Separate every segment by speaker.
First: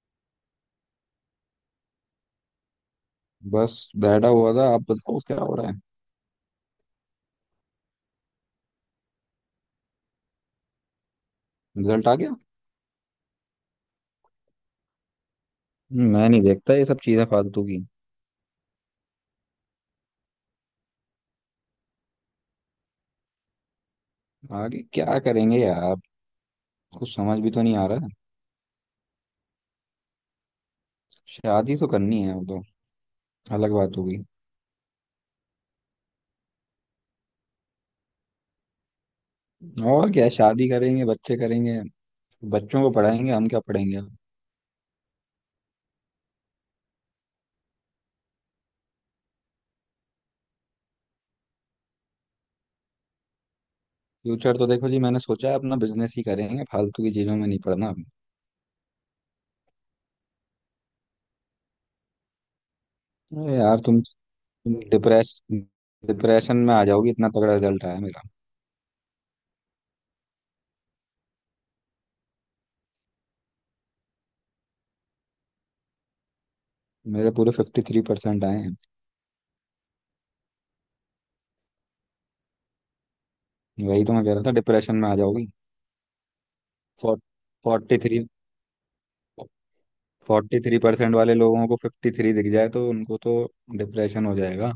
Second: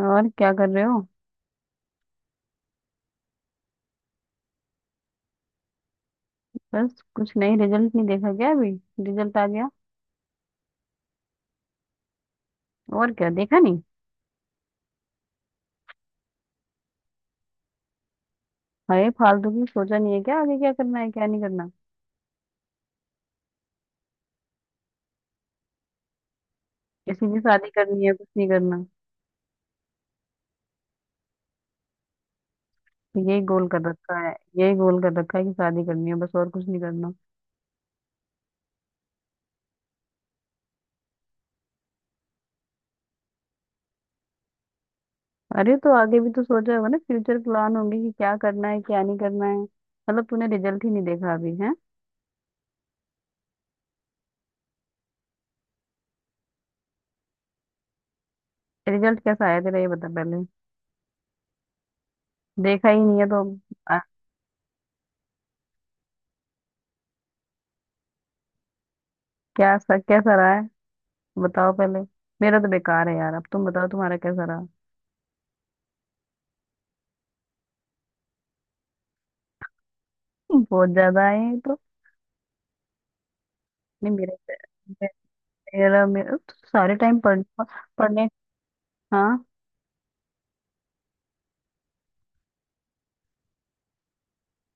Speaker 1: और क्या कर रहे हो।
Speaker 2: बस बैठा हुआ था। आप बताओ क्या हो रहा है।
Speaker 1: बस कुछ नहीं, रिजल्ट नहीं देखा क्या अभी? रिजल्ट आ गया
Speaker 2: रिजल्ट आ गया।
Speaker 1: और क्या, देखा नहीं?
Speaker 2: मैं नहीं देखता ये सब चीजें फालतू की।
Speaker 1: अरे फालतू की, सोचा नहीं है क्या आगे क्या करना है क्या नहीं करना?
Speaker 2: आगे क्या करेंगे यार। कुछ
Speaker 1: किसी
Speaker 2: समझ
Speaker 1: की
Speaker 2: भी तो
Speaker 1: शादी
Speaker 2: नहीं आ
Speaker 1: करनी
Speaker 2: रहा।
Speaker 1: है, कुछ नहीं करना?
Speaker 2: शादी तो करनी है वो तो
Speaker 1: तो यही गोल
Speaker 2: अलग
Speaker 1: कर
Speaker 2: बात
Speaker 1: रखा
Speaker 2: होगी।
Speaker 1: है, यही गोल कर रखा है कि शादी करनी है बस और कुछ नहीं करना।
Speaker 2: और क्या है, शादी करेंगे बच्चे करेंगे। बच्चों को पढ़ाएंगे हम क्या पढ़ेंगे।
Speaker 1: अरे तो आगे भी तो सोचा होगा ना, फ्यूचर प्लान होंगे कि क्या करना है क्या नहीं करना है, मतलब तूने रिजल्ट ही नहीं देखा अभी है?
Speaker 2: फ्यूचर तो देखो जी मैंने सोचा है अपना बिजनेस ही करेंगे फालतू की चीजों में नहीं पढ़ना।
Speaker 1: रिजल्ट कैसा आया तेरा, ये बता पहले। देखा ही नहीं है तो।
Speaker 2: अरे यार
Speaker 1: आ,
Speaker 2: तुम डिप्रेस डिप्रेशन में आ जाओगी इतना तगड़ा रिजल्ट आया मेरा।
Speaker 1: क्या कैसा रहा है, बताओ पहले। मेरा तो बेकार है यार, अब तुम बताओ तुम्हारा कैसा रहा।
Speaker 2: मेरे पूरे 53% आए हैं।
Speaker 1: बहुत ज्यादा आए हैं तो।
Speaker 2: वही
Speaker 1: नहीं
Speaker 2: तो मैं कह
Speaker 1: मेरे,
Speaker 2: रहा था डिप्रेशन
Speaker 1: मे-
Speaker 2: में आ जाओगी।
Speaker 1: मेरा मेरा तो सारे टाइम पढ़
Speaker 2: 43।
Speaker 1: पढ़ने हाँ।
Speaker 2: 43% वाले लोगों को 53 दिख जाए तो उनको तो डिप्रेशन हो जाएगा।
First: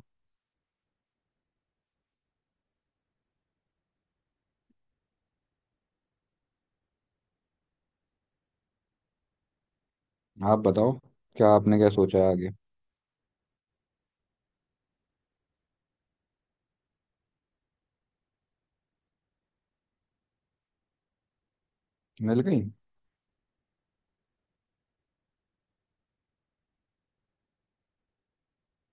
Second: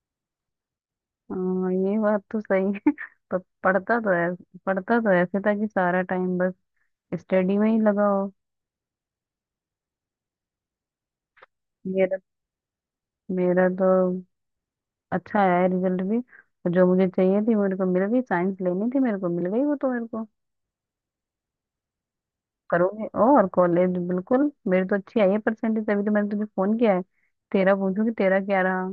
Speaker 1: हाँ, ये बात तो सही है। पर पढ़ता तो ऐसे, पढ़ता तो ऐसे था कि सारा टाइम बस स्टडी में ही लगा हो।
Speaker 2: आप बताओ क्या आपने क्या
Speaker 1: मेरा
Speaker 2: सोचा है आगे।
Speaker 1: मेरा तो अच्छा आया रिजल्ट भी, और जो मुझे चाहिए थी मेरे को मिल गई, साइंस लेनी थी मेरे को मिल गई, वो तो मेरे को
Speaker 2: मिल गई।
Speaker 1: करोगे और कॉलेज बिल्कुल, मेरी तो अच्छी आई है परसेंटेज, तभी तो मैंने तुझे फोन किया है तेरा पूछूं कि तेरा क्या रहा।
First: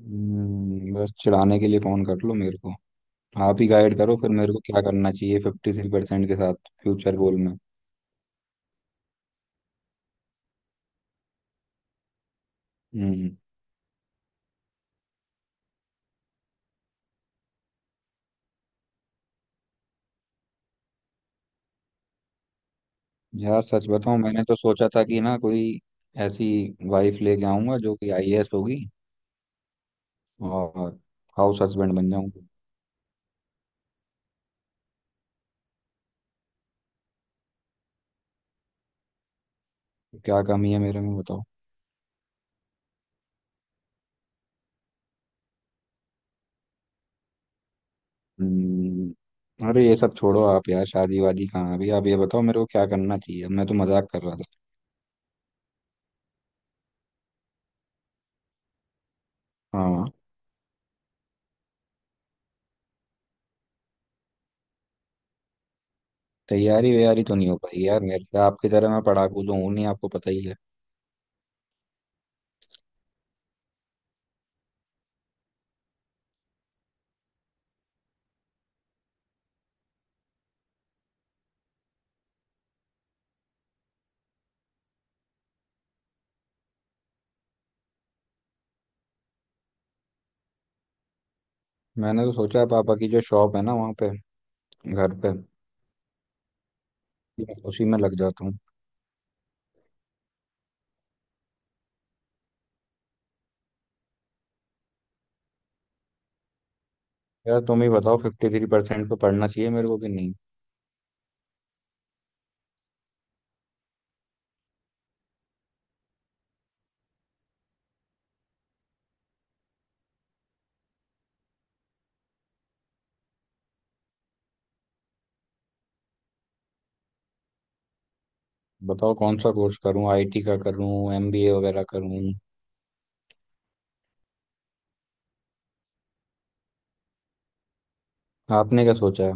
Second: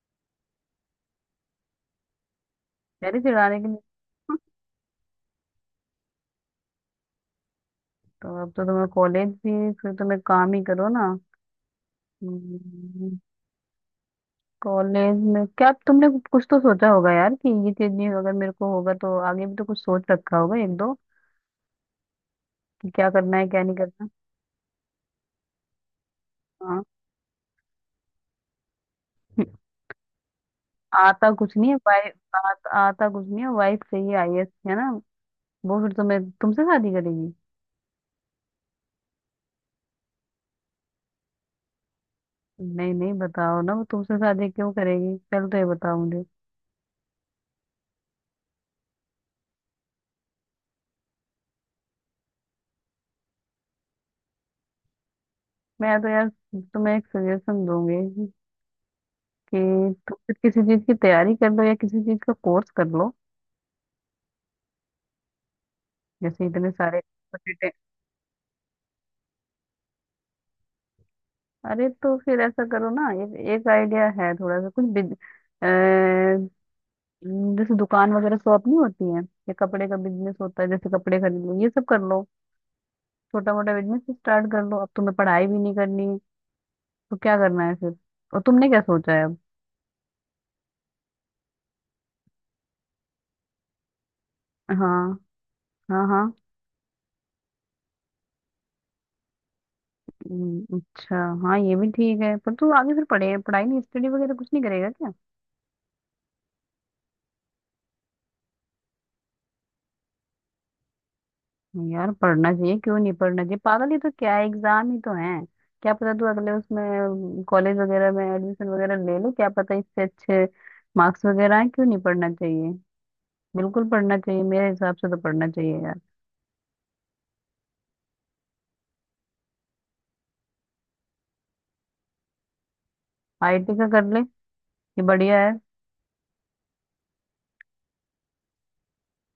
Speaker 2: बस चिढ़ाने के लिए फोन कर लो मेरे को।
Speaker 1: तेरे चिढ़ाने
Speaker 2: आप ही
Speaker 1: के लिए।
Speaker 2: गाइड करो फिर मेरे को क्या करना चाहिए 53% के साथ फ्यूचर गोल में।
Speaker 1: तो अब तो तुम्हें कॉलेज भी, फिर तुम्हें काम ही करो ना। हम्म।
Speaker 2: हम्म।
Speaker 1: कॉलेज में क्या तुमने कुछ तो सोचा होगा यार, कि ये चीज नहीं अगर मेरे को होगा तो आगे भी तो कुछ सोच रखा होगा एक दो, कि क्या करना है
Speaker 2: यार
Speaker 1: क्या नहीं
Speaker 2: सच
Speaker 1: करना।
Speaker 2: बताऊं मैंने तो सोचा था कि ना कोई ऐसी
Speaker 1: हाँ।
Speaker 2: वाइफ लेके आऊंगा जो कि आईएएस होगी और
Speaker 1: आता कुछ
Speaker 2: हाउस
Speaker 1: नहीं है
Speaker 2: हस्बैंड बन
Speaker 1: वाइफ,
Speaker 2: जाऊंगा।
Speaker 1: आता कुछ नहीं है, वाइफ चाहिए आईएएस, है ना? वो फिर तुम्हें तुमसे शादी करेगी?
Speaker 2: क्या कमी है मेरे में बताओ।
Speaker 1: नहीं नहीं, बताओ ना वो तुमसे शादी क्यों करेगी, पहले तो ये बताओ मुझे।
Speaker 2: हम्म, अरे ये सब छोड़ो आप यार शादी वादी कहाँ अभी आप ये बताओ मेरे को क्या करना चाहिए अब मैं तो मजाक कर रहा था।
Speaker 1: मैं तो यार तुम्हें एक सजेशन दूंगी कि
Speaker 2: हाँ।
Speaker 1: तुम फिर किसी चीज की तैयारी कर लो या किसी चीज का कोर्स कर लो, जैसे इतने
Speaker 2: तैयारी
Speaker 1: सारे।
Speaker 2: वैयारी तो नहीं हो
Speaker 1: potato-
Speaker 2: पाई यार मेरे से आपकी तरह मैं पढ़ाकू तो हूँ नहीं आपको पता ही है।
Speaker 1: अरे तो फिर ऐसा करो ना, एक एक आइडिया है थोड़ा सा, कुछ अ, जैसे दुकान वगैरह, शॉप नहीं होती है, या कपड़े का बिजनेस होता है, जैसे कपड़े खरीद लो ये सब कर लो, छोटा मोटा बिजनेस स्टार्ट कर लो। अब तुम्हें पढ़ाई भी नहीं करनी है तो क्या करना है फिर, और तुमने क्या सोचा है अब?
Speaker 2: मैंने तो सोचा पापा की जो शॉप है ना वहाँ पे
Speaker 1: हाँ।
Speaker 2: घर पे
Speaker 1: हाँ हाँ।
Speaker 2: मैं उसी में लग जाता हूँ।
Speaker 1: अच्छा। हाँ ये भी ठीक है, पर तू आगे फिर पढ़े पढ़ाई नहीं, स्टडी वगैरह कुछ नहीं करेगा क्या?
Speaker 2: यार तुम ही बताओ 53% पे पढ़ना चाहिए मेरे को कि नहीं।
Speaker 1: नहीं यार पढ़ना चाहिए, क्यों नहीं पढ़ना चाहिए पागल, ये तो क्या है, एग्जाम ही तो है। क्या पता तू अगले उसमें कॉलेज वगैरह में एडमिशन वगैरह ले ले, क्या पता इससे अच्छे मार्क्स वगैरह आए, क्यों नहीं पढ़ना चाहिए, बिल्कुल पढ़ना चाहिए, मेरे हिसाब से तो पढ़ना चाहिए यार।
Speaker 2: बताओ कौन सा कोर्स करूँ आईटी का करूँ एमबीए वगैरह करूँ।
Speaker 1: आईटी का कर ले, ये बढ़िया है।
Speaker 2: आपने क्या सोचा है।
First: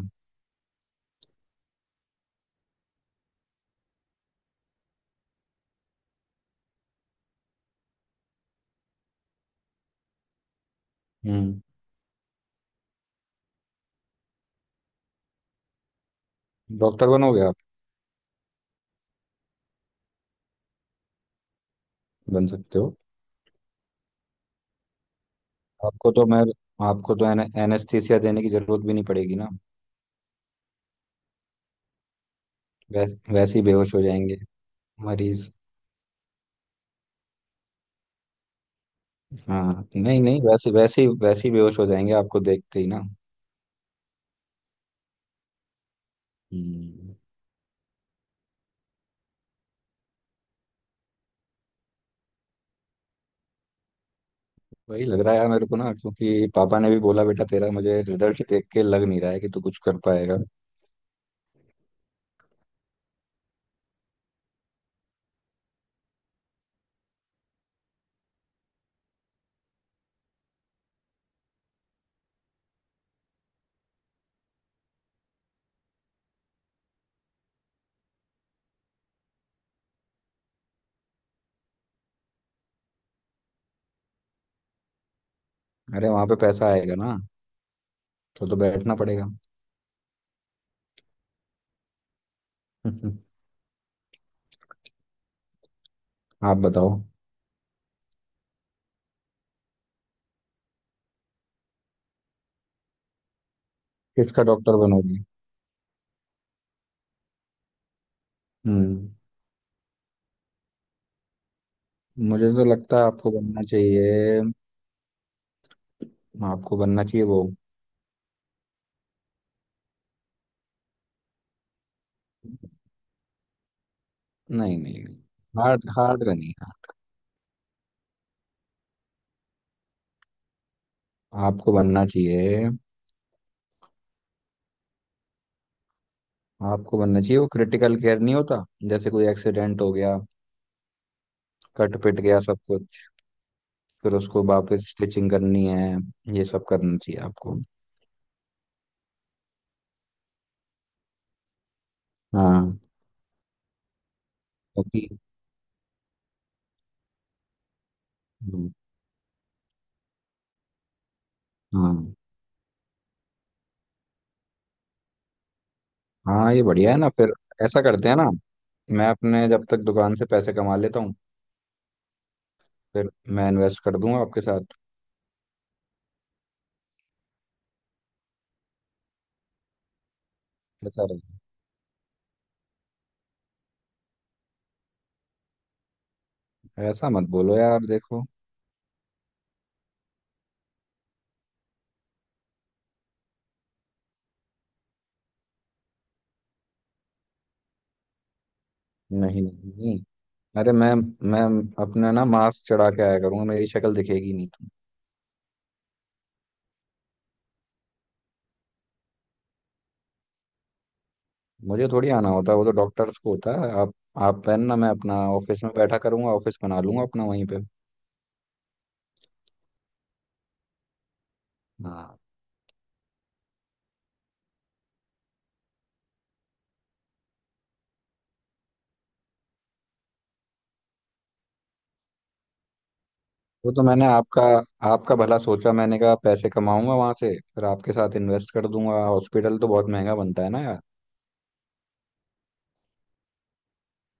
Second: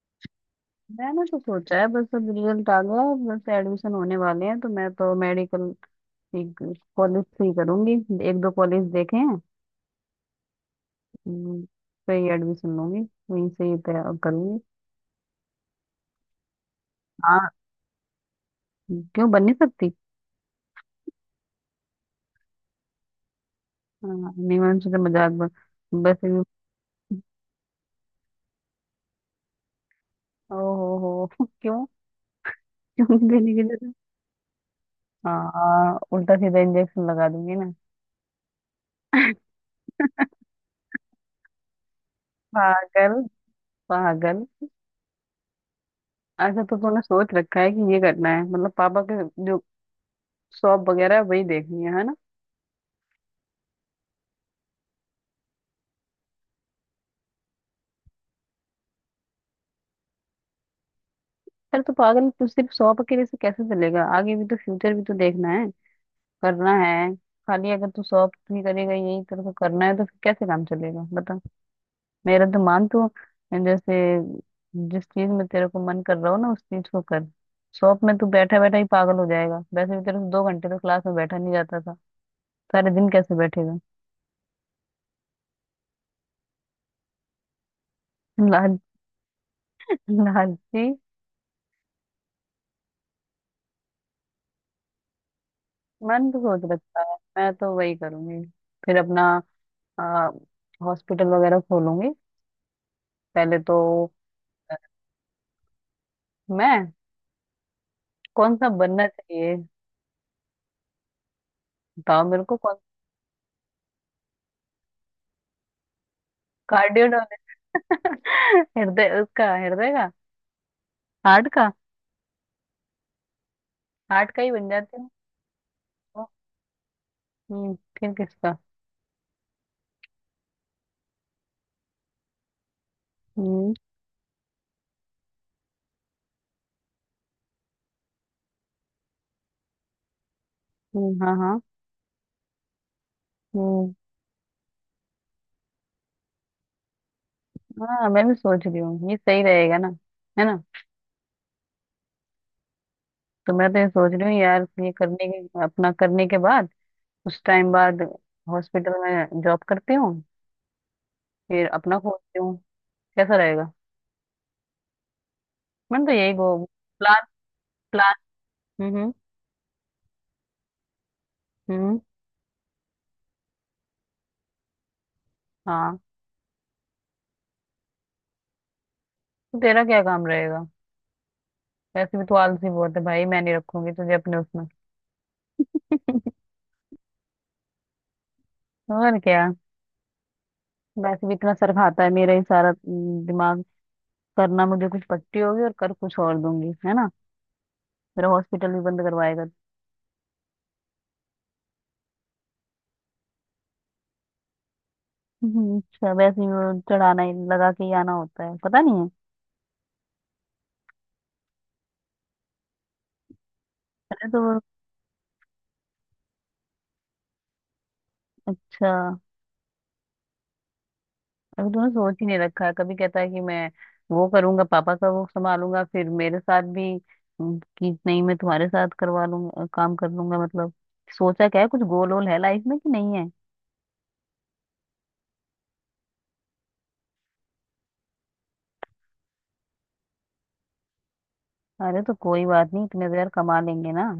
Speaker 1: मैंने तो सोचा है, बस अब रिजल्ट आ गया है, बस एडमिशन होने वाले हैं, तो मैं तो मेडिकल कॉलेज से ही करूंगी। एक दो कॉलेज देखे हैं।
Speaker 2: हम्म।
Speaker 1: हम्म, सही एडमिशन लूंगी, वहीं से ही तय करूंगी।
Speaker 2: डॉक्टर बनोगे
Speaker 1: हाँ।
Speaker 2: आप।
Speaker 1: क्यों बन नहीं सकती?
Speaker 2: बन सकते हो।
Speaker 1: हाँ, नहीं मैंने सोचा मजाक बन
Speaker 2: आपको तो
Speaker 1: वैसे
Speaker 2: मैं
Speaker 1: भी।
Speaker 2: आपको तो एनेस्थीसिया देने की जरूरत भी नहीं पड़ेगी ना।
Speaker 1: ओ हो हो। क्यों?
Speaker 2: वैस,
Speaker 1: क्यों देने
Speaker 2: वैसे
Speaker 1: की
Speaker 2: ही
Speaker 1: जरूरत?
Speaker 2: बेहोश हो जाएंगे मरीज।
Speaker 1: हाँ उल्टा सीधा इंजेक्शन लगा दूंगी ना।
Speaker 2: हाँ नहीं नहीं वैसे वैसे ही बेहोश हो जाएंगे आपको देखते ही ना।
Speaker 1: पागल। पागल। अच्छा तो तूने
Speaker 2: हम्म,
Speaker 1: सोच रखा है कि ये करना है, मतलब पापा के जो शॉप वगैरह है वही देखनी है ना?
Speaker 2: वही लग रहा है यार मेरे को ना क्योंकि पापा ने भी बोला बेटा तेरा मुझे रिजल्ट देख के लग नहीं रहा है कि तू कुछ कर पाएगा।
Speaker 1: अरे तो पागल तू सिर्फ शॉप अकेले से कैसे चलेगा, आगे भी तो फ्यूचर भी तो देखना है, करना है, खाली अगर तू शॉप ही करेगा, यही तेरे को करना है तो फिर कैसे काम चलेगा बता। मेरा तो मान तू, जैसे, जिस चीज में तेरे को मन कर रहा हो ना उस चीज को कर। शॉप में तू बैठा बैठा ही पागल हो जाएगा, वैसे भी तेरे को दो घंटे तो क्लास में बैठा नहीं जाता था, सारे दिन कैसे बैठेगा?
Speaker 2: अरे वहां पे पैसा आएगा ना तो
Speaker 1: लाल,
Speaker 2: बैठना पड़ेगा।
Speaker 1: लालची। मन तो
Speaker 2: आप
Speaker 1: सोच
Speaker 2: बताओ।
Speaker 1: रखता है मैं तो वही करूंगी, फिर अपना हॉस्पिटल वगैरह खोलूंगी पहले तो।
Speaker 2: किसका डॉक्टर बनोगी।
Speaker 1: मैं कौन सा बनना
Speaker 2: हम्म।
Speaker 1: चाहिए? बताओ मेरे
Speaker 2: मुझे
Speaker 1: को
Speaker 2: तो
Speaker 1: कौन।
Speaker 2: लगता है आपको बनना चाहिए। आपको बनना
Speaker 1: कार्डियो,
Speaker 2: चाहिए वो।
Speaker 1: हृदय, उसका हृदय का, हार्ट का, हार्ट का ही बन
Speaker 2: नहीं नहीं
Speaker 1: जाते हैं।
Speaker 2: नहीं। हार्ड हार्ड
Speaker 1: ओ,
Speaker 2: का नहीं है।
Speaker 1: फिर किसका?
Speaker 2: आपको बनना चाहिए।
Speaker 1: हम्म।
Speaker 2: आपको बनना चाहिए वो क्रिटिकल केयर नहीं होता जैसे कोई एक्सीडेंट हो गया
Speaker 1: हाँ हाँ।
Speaker 2: कट पिट गया सब कुछ।
Speaker 1: हम्म।
Speaker 2: फिर उसको वापस स्टिचिंग करनी है। ये सब करना चाहिए आपको।
Speaker 1: हाँ मैं भी सोच रही हूँ ये सही रहेगा ना, है ना।
Speaker 2: हाँ।
Speaker 1: तो मैं तो ये सोच रही हूँ यार, ये
Speaker 2: क्योंकि
Speaker 1: करने के, अपना करने के बाद, कुछ टाइम बाद
Speaker 2: हम्म,
Speaker 1: हॉस्पिटल में जॉब करती हूँ, फिर अपना
Speaker 2: हाँ
Speaker 1: खोलती हूँ। कैसा रहेगा? मैंने तो यही गो
Speaker 2: हाँ। ये बढ़िया है ना
Speaker 1: प्लान,
Speaker 2: फिर ऐसा करते
Speaker 1: प्लान।
Speaker 2: हैं ना। मैं
Speaker 1: हम्म।
Speaker 2: अपने जब तक दुकान से पैसे कमा लेता हूँ
Speaker 1: हम्म,
Speaker 2: फिर मैं इन्वेस्ट कर दूंगा आपके साथ।
Speaker 1: हाँ। तो तेरा क्या काम रहेगा?
Speaker 2: कैसा रहेगा।
Speaker 1: वैसे भी तू आलसी बहुत है भाई, मैं नहीं रखूंगी तुझे अपने उसमें।
Speaker 2: ऐसा मत बोलो यार देखो।
Speaker 1: और क्या, वैसे भी इतना सर खाता है मेरा ही सारा, दिमाग करना मुझे, कुछ पट्टी होगी और कर कुछ और दूंगी, है ना? मेरा हॉस्पिटल भी बंद
Speaker 2: नहीं
Speaker 1: करवाएगा।
Speaker 2: नहीं अरे मैं अपना ना मास्क चढ़ा के आया करूंगा मेरी शक्ल दिखेगी नहीं तुम्हें।
Speaker 1: अच्छा वैसे ही वो चढ़ाना ही लगा के ही आना होता है, पता नहीं है।
Speaker 2: मुझे थोड़ी आना होता है वो तो डॉक्टर्स को होता है। आप
Speaker 1: अरे तो
Speaker 2: आप पहनना मैं अपना ऑफिस में बैठा करूंगा ऑफिस बना लूंगा अपना वहीं पे।
Speaker 1: अच्छा अभी तूने सोच
Speaker 2: हाँ
Speaker 1: ही नहीं रखा है, कभी कहता है कि मैं वो करूंगा पापा का वो संभालूंगा, फिर मेरे साथ भी कि नहीं मैं तुम्हारे साथ करवा लूंगा काम कर लूंगा, मतलब सोचा क्या है, कुछ गोल वोल है लाइफ में कि नहीं है?
Speaker 2: वो तो मैंने आपका आपका भला सोचा मैंने कहा पैसे कमाऊंगा वहां से फिर आपके साथ इन्वेस्ट कर दूंगा हॉस्पिटल तो बहुत महंगा बनता है ना यार।
Speaker 1: अरे तो कोई बात नहीं, इतने देर कमा लेंगे ना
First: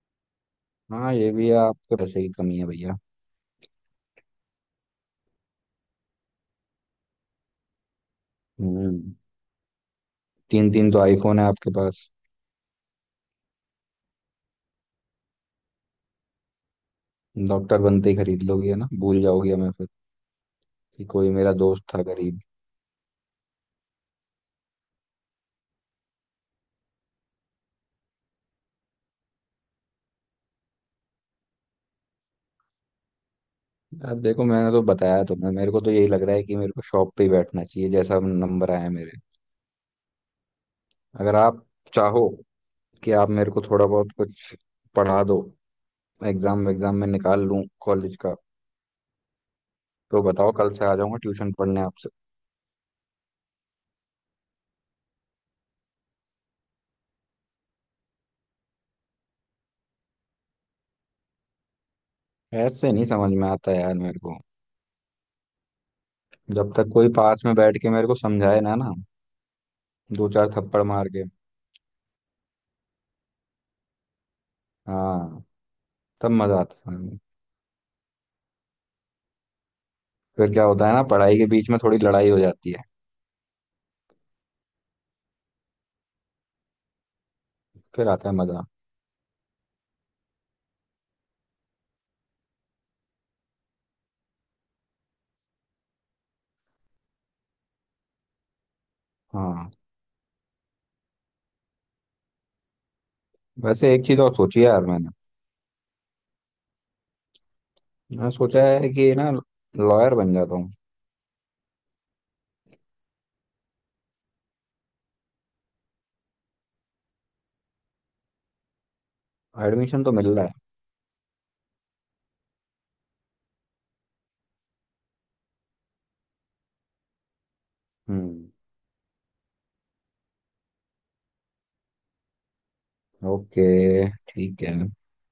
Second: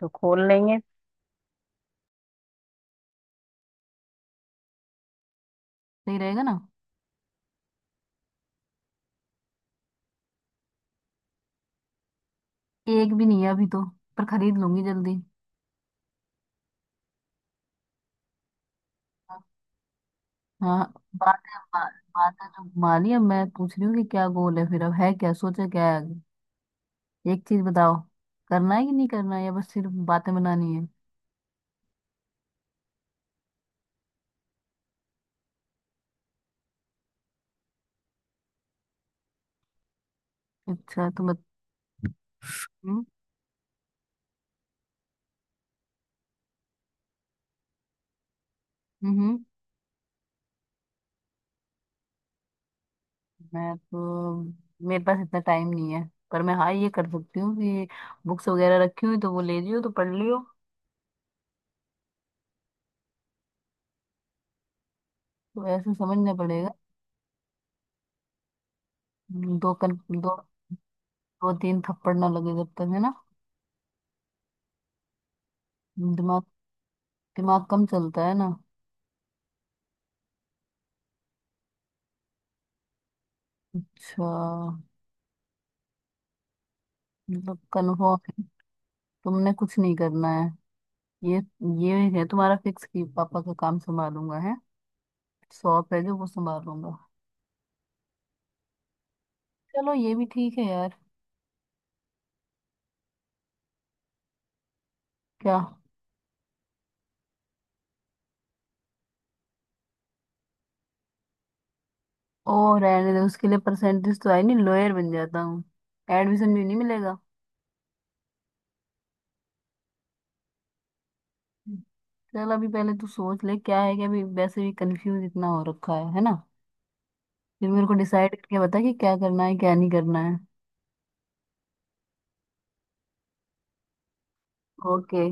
Speaker 1: तो खोल लेंगे।
Speaker 2: हाँ ये भी है आपके पैसे की कमी है भैया।
Speaker 1: सही रहेगा ना।
Speaker 2: हम्म। तीन तीन तो आईफोन है आपके पास।
Speaker 1: एक भी नहीं है अभी तो, पर खरीद लूंगी जल्दी।
Speaker 2: डॉक्टर बनते ही खरीद लोगे ना भूल जाओगे हमें फिर
Speaker 1: हाँ।
Speaker 2: कि कोई
Speaker 1: बात
Speaker 2: मेरा
Speaker 1: है बा,
Speaker 2: दोस्त था
Speaker 1: बात
Speaker 2: गरीब।
Speaker 1: है तो माली, अब मैं पूछ रही हूँ कि क्या गोल है फिर, अब है क्या, सोचा क्या है आगे? एक चीज बताओ, करना है कि नहीं करना है, या बस सिर्फ बातें बनानी है?
Speaker 2: अब देखो मैंने तो बताया तुम्हें मेरे को तो यही लग रहा है कि मेरे को शॉप पे ही बैठना चाहिए जैसा नंबर आया मेरे।
Speaker 1: अच्छा तो
Speaker 2: अगर
Speaker 1: बत
Speaker 2: आप चाहो
Speaker 1: हम्म।
Speaker 2: कि आप मेरे को थोड़ा बहुत कुछ पढ़ा दो एग्जाम एग्जाम में निकाल लूं कॉलेज का
Speaker 1: हम्म,
Speaker 2: तो बताओ कल से आ जाऊंगा ट्यूशन पढ़ने आपसे।
Speaker 1: मैं तो, मेरे पास इतना टाइम नहीं है, पर मैं हाँ ये कर सकती हूँ कि बुक्स वगैरह रखी हुई तो वो ले लियो, तो पढ़ लियो।
Speaker 2: ऐसे नहीं समझ में आता यार मेरे को।
Speaker 1: तो ऐसे समझना पड़ेगा।
Speaker 2: जब तक कोई पास में बैठ के मेरे को समझाए ना ना
Speaker 1: दो कन
Speaker 2: दो
Speaker 1: दो
Speaker 2: चार थप्पड़ मार के
Speaker 1: दो तीन थप्पड़ ना लगे जब तक, है ना?
Speaker 2: हाँ तब
Speaker 1: दिमाग।
Speaker 2: मजा आता है।
Speaker 1: दिमाग कम चलता है ना।
Speaker 2: फिर क्या होता है ना पढ़ाई के बीच में थोड़ी लड़ाई हो जाती है
Speaker 1: अच्छा, मतलब
Speaker 2: फिर आता है
Speaker 1: कन्फर्म है,
Speaker 2: मजा।
Speaker 1: तुमने कुछ नहीं करना है, ये ये है तुम्हारा फिक्स कि पापा का काम संभालूंगा, है शॉप है जो वो संभालूंगा।
Speaker 2: हाँ।
Speaker 1: चलो ये भी ठीक है यार।
Speaker 2: वैसे एक चीज और सोची है यार मैंने।
Speaker 1: क्या?
Speaker 2: मैं सोचा है कि ना लॉयर बन जाता हूँ।
Speaker 1: ओ रहने दे, उसके लिए परसेंटेज तो आई नहीं लॉयर बन जाता हूँ, एडमिशन भी नहीं मिलेगा।
Speaker 2: एडमिशन तो मिल रहा है।
Speaker 1: चल अभी पहले तू सोच ले क्या है क्या, अभी वैसे भी कंफ्यूज इतना हो रखा है ना? फिर मेरे को डिसाइड
Speaker 2: हम्म।
Speaker 1: करके बता कि क्या करना है क्या नहीं करना है।
Speaker 2: ओके। ठीक है।
Speaker 1: ओके।